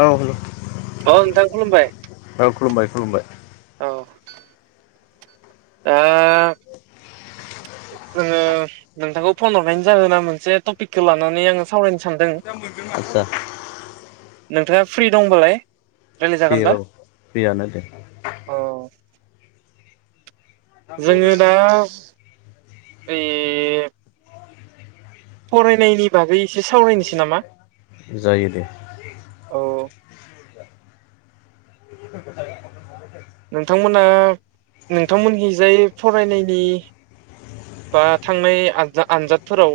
औ हेल' औ अ नोंथां खुलुमबाय खुलुमबाय खुलुमबाय। औ ओ जोङो नोंथांखौ फन हरानो जागोन ना मोनसे टपिकखौ लानानै आङो सावरायनो सानदों आदसा नोंथाङा फ्रि दंबालाय रायलाय फ्रि जागोनबा औ फ्रियानो दे। अ जोङो दा ओइ फरायनायनि बागै एसे सावरायनोसै नामा? जायो दे। औ [inaudible] नोंथांमोना नोंथांमोनहैजाय फरायनायनि बा थांनाय आनजा आनजादफोराव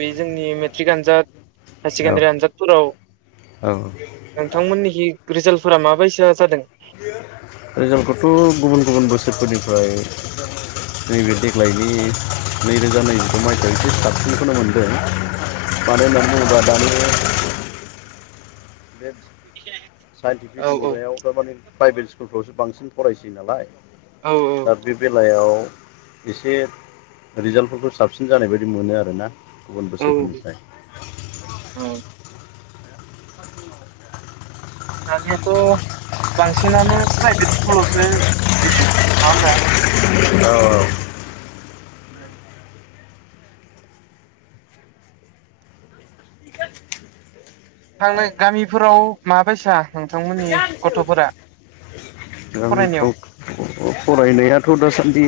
बे जोंनि मेट्रिक आनजाद हायार औ सेकेण्डारि आनजादफोराव औ नोंथांमोननिखि रिजाल्टफोरा माबायसा जादों? रिजाल्टखौथ' गुबुन गुबुन बोसोरफोरनिफ्राय नैबे देग्लायनि नैरोजा नैजिद' मायथाइयाव एसे साबसिनखौनो मोनदों। मानो होनना बुंबा दानि बे साइन्टिफिक औ औ मुगायाव माने प्राइभेट स्कुलफ्रावसो बांसिन फरायसै नालाय औ दा बे बेलायाव एसे रिजाल्टफोरखौ साबसिन जानाय बायदि मोनो आरोना। गुबुन औ बोसोरफोरनिफ्राय। औ दानियाथ' बांसिनानो प्राइभेट स्कुलावसो होयो नङा होमबा? औ थांनाय गामिफोराव माबायसा नोंथांमोननि गथ'फोरा? फरायनायाव गामिफ्राव फरायनायाथ' दासान्दि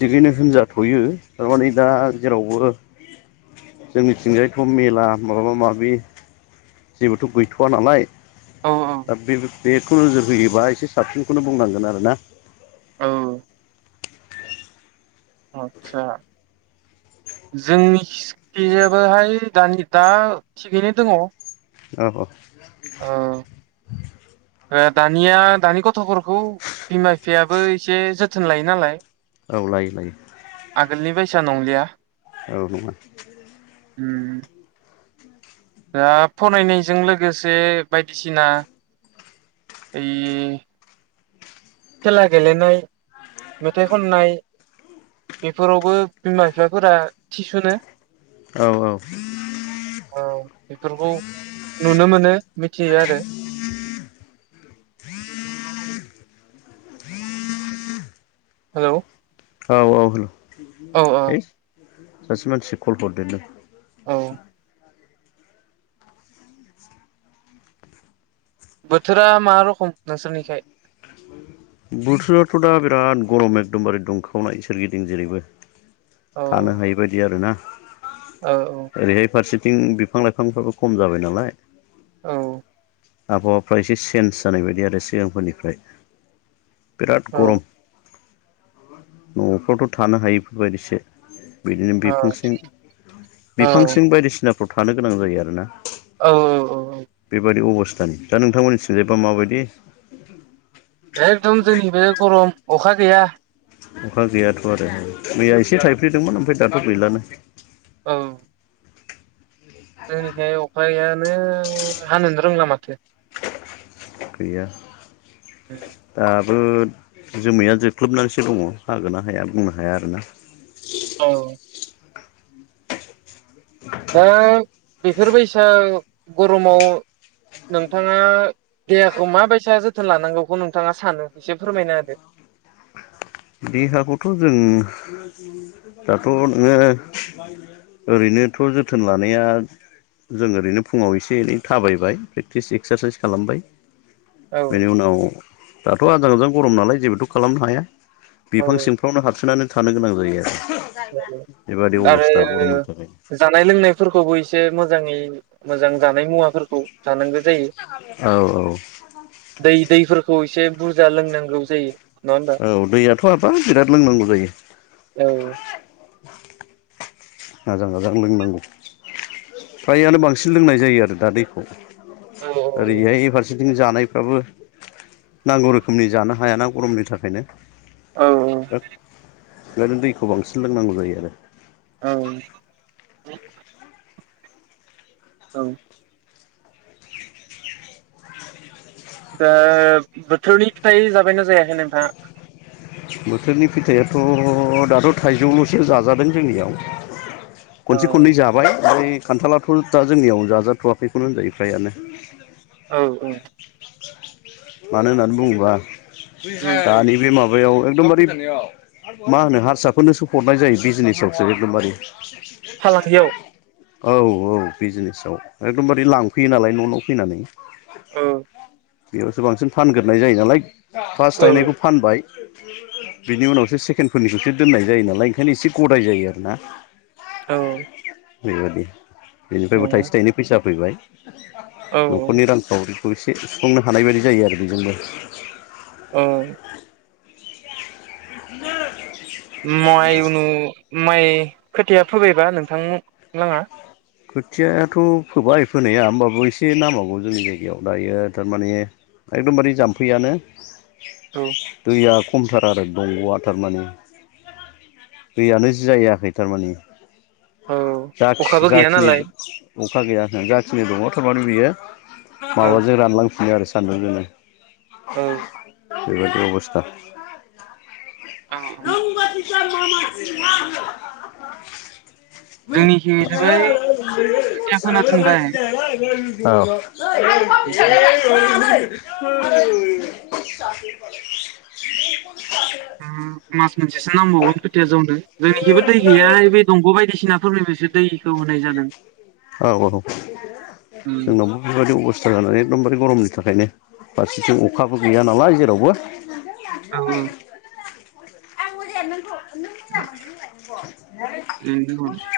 थिगैनो होनजाथ'यो थारमाने दा जेरावबो जोंनिथिंजायथ' मेला माबा माबि जेबोथ' गैथ'व नालाय। औ दा बे बेखौ नोजोर होयोबा एसे साबसिनखौनो बुंनांगोन आरोना। औ आतसा। जोंनि सिखायजोबोहाय दानि दा थिगैनो दङ। अ अ। औ दानिया दानि गथ'फोरखौ बिमा बिफायाबो एसे जोथोन लायो नालाय। औ लायो लायो। आगोलनि बायसा नंलिया। औ नङा। उम दा फरायनायजों लोगोसे बायदिसिना ओइ खेला गेलेनाय मेथाइ खननाय बेफोरावबो बिमा बिफाफोरा थिसुनो। औ औ। औ बेफोरखौ नुनो मोनो मिथियो आरो। हेलौ औ औ हेलौ औ सासे मानसिया कल हरदेरदों। औ बोथोरा मा रखम नोंसोरनिखाय? बोथोराथ' दा बिराद गरम एकदमबारे दुंखावनाय सोरगिदिं जेरैबो। थानो हायि बायदि आरोना। ओ औ ओरैहाय फारसेथिं बिफां लाइफांफ्राबो खम जाबाय नालाय औ आबहावाफ्रा एसे चेन्ज जानाय बादि आरो सिगांफोरनिफ्राय। बिराद औ गरम न'फ्रावथ' थानो हायिफोरबायदिसो। बिदिनो बिफांंसिं औ बिफांसिं बायदिसिनाफ्राव थानो गोनां जायो आरोना। औ औ। बेबादि अबस्थानि दा नोंथांमोननि सिनजायबा माबायदि? एकदम जोंनि बे ग'रम अखा गैया। अखा गैयाथ' आरो मैया एसे थाइफ्रेदोमोन ओमफाय दाथ' गैलानो। औ जोंनिखाय अखायानो हानोनो रोंला माथो। गैया दाबो जोमैया जोख्लोबनानसो दङ हागोन ना हाया बुंनो हाया आरोना। औ दा बेफोरबायसा गर'माव नोंथाङा देहाखौ माबायसा जोथोन लानांगौखौ नोंथाङा सानो एसे फोरमायना होदो। देहाखौथ' जों दाथ' नोङो ओरैनोथ' जोथोन लानाया जों ओरैनो फुङाव एसे एनै थाबायबाय प्रेक्टिस एक्सारसाइस खालामबाय औ बेनि उनाव दाथ' आजां गाजां गर'म नालाय जेबोथ' खालामनो हाया। औ बिफां सिंफ्रावनो हाबसोनानै थानो गोनां जायो आरो बेबादि आरो अबस्था गर'मनि थाखाय। जानाय लोंनायफोरखौबो इसे मोजाङै मोजां जानाय मुवाफोरखौ जानांगो औ औ। दै दैफोरखौ एसे बुरजा लोंनांगौ जायो। नङा होमबा औ दैयाथ' हाबा बिराद लोंनांगौ जायो। औ आजां गाजां लोंनांगौ फ्रायानो बांसिन लोंनाय जायो आरो दा दैखौ। औ ओरैहाय फार सेथिं जानायफ्राबो नांगौ रोखोमनि जानो हायाना गर'मनि थाखायनो। औ औ। ओ [inaudible] नो दैखौ बांसिन लोंनांगौ जायो आरो। औ औ दा बोथोरनि फिथाइ जाबायना जायाखै नोंथाङा? बोथोरनि पिथाइआथ' दाथ' थाइजौल'सो जाजादों जोंनियाव। औ खनसे खननै जाबाय ओमफ्राय खान्थालाथ' दा जोंनियाव जाजाथ'वाखैनो होनजायो फ्रायानो। औ ओ। मानो होननानै बुङोबा उम दानि बे माबायाव एकदमबारे मा होनो हारसाफोरनोसो हरनाय जायो बिजनेसावसो एखदमबारे फालांगियाव औ औ बिजनेसाव एकदमबारे लांफैयो नालाय न' न' फैनानै। ओ बेयावसो बांसिन फानगोरनाय जायो नालाय फार्स्ट औ थायनायखौ फानबाय। बिनि उनावसो सेकेण्डफोरनिखौसो दोननाय जायो नालाय ओंखायनो एसे गदाय जायो आरोना। औ। बेबादि औ बेनिफ्रायबो थाइसे थाइनै फैसा फैबाय औ न'खरनि रां खावरिखौ एसे सुफुंनो हानाय बायदि जायो आरो बेजोंबो। औ। [unintelligible] माइ उनु माइ खोथिया फोबायबा नोंथां मु लाङा? खोथियाथ' फोबाय फोनाया ओमबाबो एसे नांबावगौ जोंनि जायगायाव दायो थारमाने एकदमबारे जाम्फैयानो औ। दैया खमथार आरो दंग'आ थारमाने। दैयानो जि जारायाखै थारमाने औ जाख अखाबो गैया जाखिनि नालाय अखा गैया होन जाखिनि दङ थारमाने बियो औ माबाजों रानलांफिनो आरो सान्दुं जोंनो। औ। बेबायदि अबस्था। औ औ। जोंनिखि जोबाय खोथिया फोना [unintelligible] दोनबाय औ [unintelligible] [unintelligible] उम मास मोनसेसो नांबावगोन खोथिया जौनो जोंनिखिबो दै गैया इबायद दंग' बायदिसिनाफोरनि फायसो दैखौ होनाय जादों औ उम जोंनावबो बेबायदि अबस्था जानानै एकखदमबारे गरमनि थाखायनो फारसेथिं अखाबो गैया नालाय जेरावबो औ उम। [unintelligible] [unintelligible]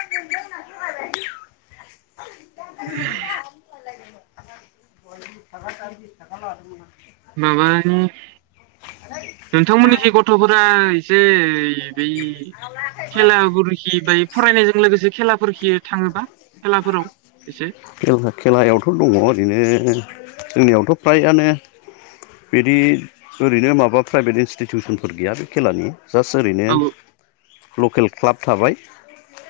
[inaudible] [unintelligible] माबानि नोंथांमोननिखि गथ थ'फोरा एसे बै खेलाफोरखि बाय फरायनायजों लोगोसे खेलाफोरखि थाङोबा खेलाफोराव एसे खेला खेलायावथ' दङ ओरैनो जोंनियावथ' प्रायानो बिदि ओरैनो माबा प्राइभेट इनस्टिटिउसनफोर गैया बे खेलानि। जास्ट ओरैनो औ लकेल क्लाब थाबाय।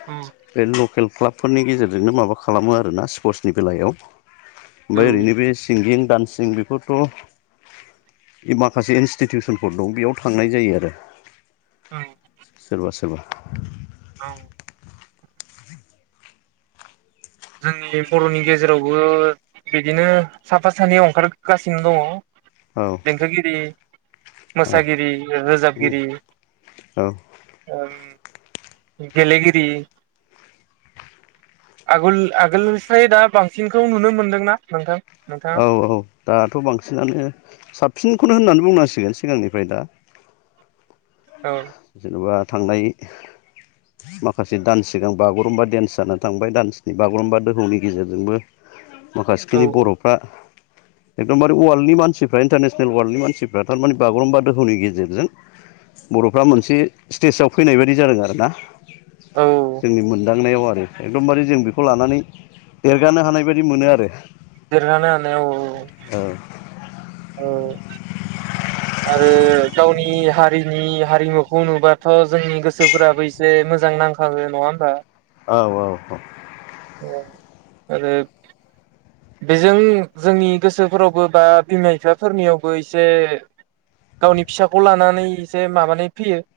उम। बे लकेल क्लाबफोरनि गेजेरजोंनो माबा खालामो आरो ना स्पर्टसनि बेलायाव ओमफाय ओरैनो बे सिंगिं दडान्सिं बेफ फथ' इमाखासे इनस्टिटिउसनफोर दं बेयाव थांनाय जायो आरो। औ सोरबा सोरबा औ। जोंनि जे बर'नि गेजेरावबो बिदिनो साफा सानै अंखारगासिनो दङ। औ। खन्थाइगिरि, औ मोसागिरि, रोजाबगिरि औ उम गेलेगिरि आगल आगोलनिस्राय दा बांसिनखौ नुनो मोनदोंना नोंथां? नोंथाङा औ औ दाथ' बांसिनानो साबसिनखौनो होननानै बुंनांसिगोन सिगांनिफ्राय दा औ जेन'बा थांनाय माखासे दान्स सिगां बागुरुम्बा डेन्स जानानै थांबाय दान्सनि बागुरुम्बा दोहौनि गेजेरजोंबो औ माखासेखिनि औ बर'फ्रा एकदमबारे वार्ल्डनि मानसिफ्रा इन्टारनेसनेल वार्ल्डनि मानसिफ्रा थारमानि बागुम्बा दोहौनि गेजेरजों बर'फ्रा मोनसे स्टेजाव फैनाय बायदि जादों आरोना। औ जोंनि मोनदांनायाव आरो एकदमबारे जों बेखौ लानानै देरगानो हानाय बायदि मोनो आरो। देरगानो हानायाव औ औ आरो गावनि हारिनि हारिमुखौ नुबाथ' जोंनि गोसोफोरा बै दे मोजां नांखागो नङा होमबा। औ औ औ अ आरो बेजों जोंनि गोसोफोरावबो बा बिमा बिफाफोरनियावबो एसे गावनि फिसाखौ लानानै एसे माबानानै फैयो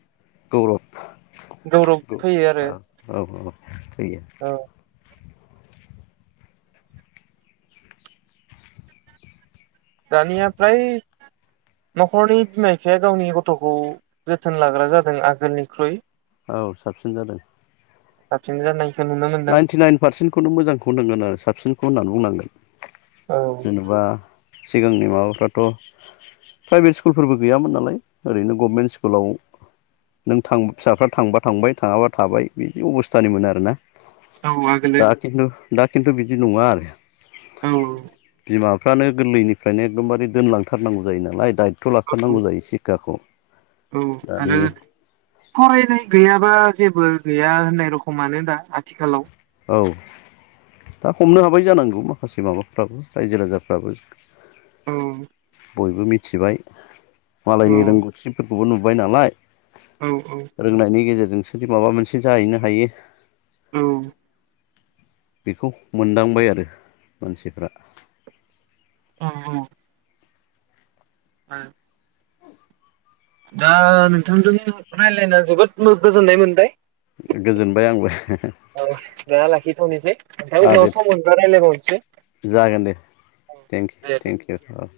गौरब गौरब औ फैयो आरो औ औ औ दानिया फ्राय न'खरनि बिमा बिफाया गावनि गथ'खौ जोथोन लाग्रा जादों आगोलनिख्रुइ औ साबसिन जादों। साबसिन जानाय नाइनटि नाइन पार्सेन्टखौनो मोजांखौ नांगोन आरो साबसिनखौ होननानै बुंनांगोन। औ जेनबा सिगांनि माबाफ्राथ' प्राइभेट स्कुलबो गैयामोन नालाय ओरैनो गभमेन्ट स्कुलाव नों थां फिसाफ्रा थांबा थांबाय थाङाबा थाबाय बिदि अबस्थानिमोन आरोना। औ आगोलो दा खिन्थु दा खिन्थु बिदि नङा आरो। औ औ बिमाफ्रानो गोरलैनिफ्रायनो एकदमबारे दोनलांथारनांगौ जायो नालाय दायथ' औ लाथारनांगौ जायो सिक्षाखौ। औ दानि आरो फरायनाय गैयाबा जेबो गैया होननाय रखमानो दा आथिखालाव। औ दा हमनो हाबाय जानांगौ माखासे माबाफ्राबो रायजो राजाफ्राबो। औ बयबो मिथिबाय औ मालायनि रोंगौथिफोरखौबो नुबाय नालाय औ औ रोंनायनि गेजेरजोंसोदि माबा मोनसे जाहैनो हायो। औ बेखौ मोनदांबाय आरो मानसिफ्रा औ औ [unintelligible] दा नोंथांजों रायलायना जोबोद गोजोननाय मोनबाय। गोजोनबाय आंबो औ दा लाखिथ'नोसै ओमफ्राय आरो दे उनाव सम मोनबा रायलायबावनोसै। जागोन दे थेंक थेंकिउ औ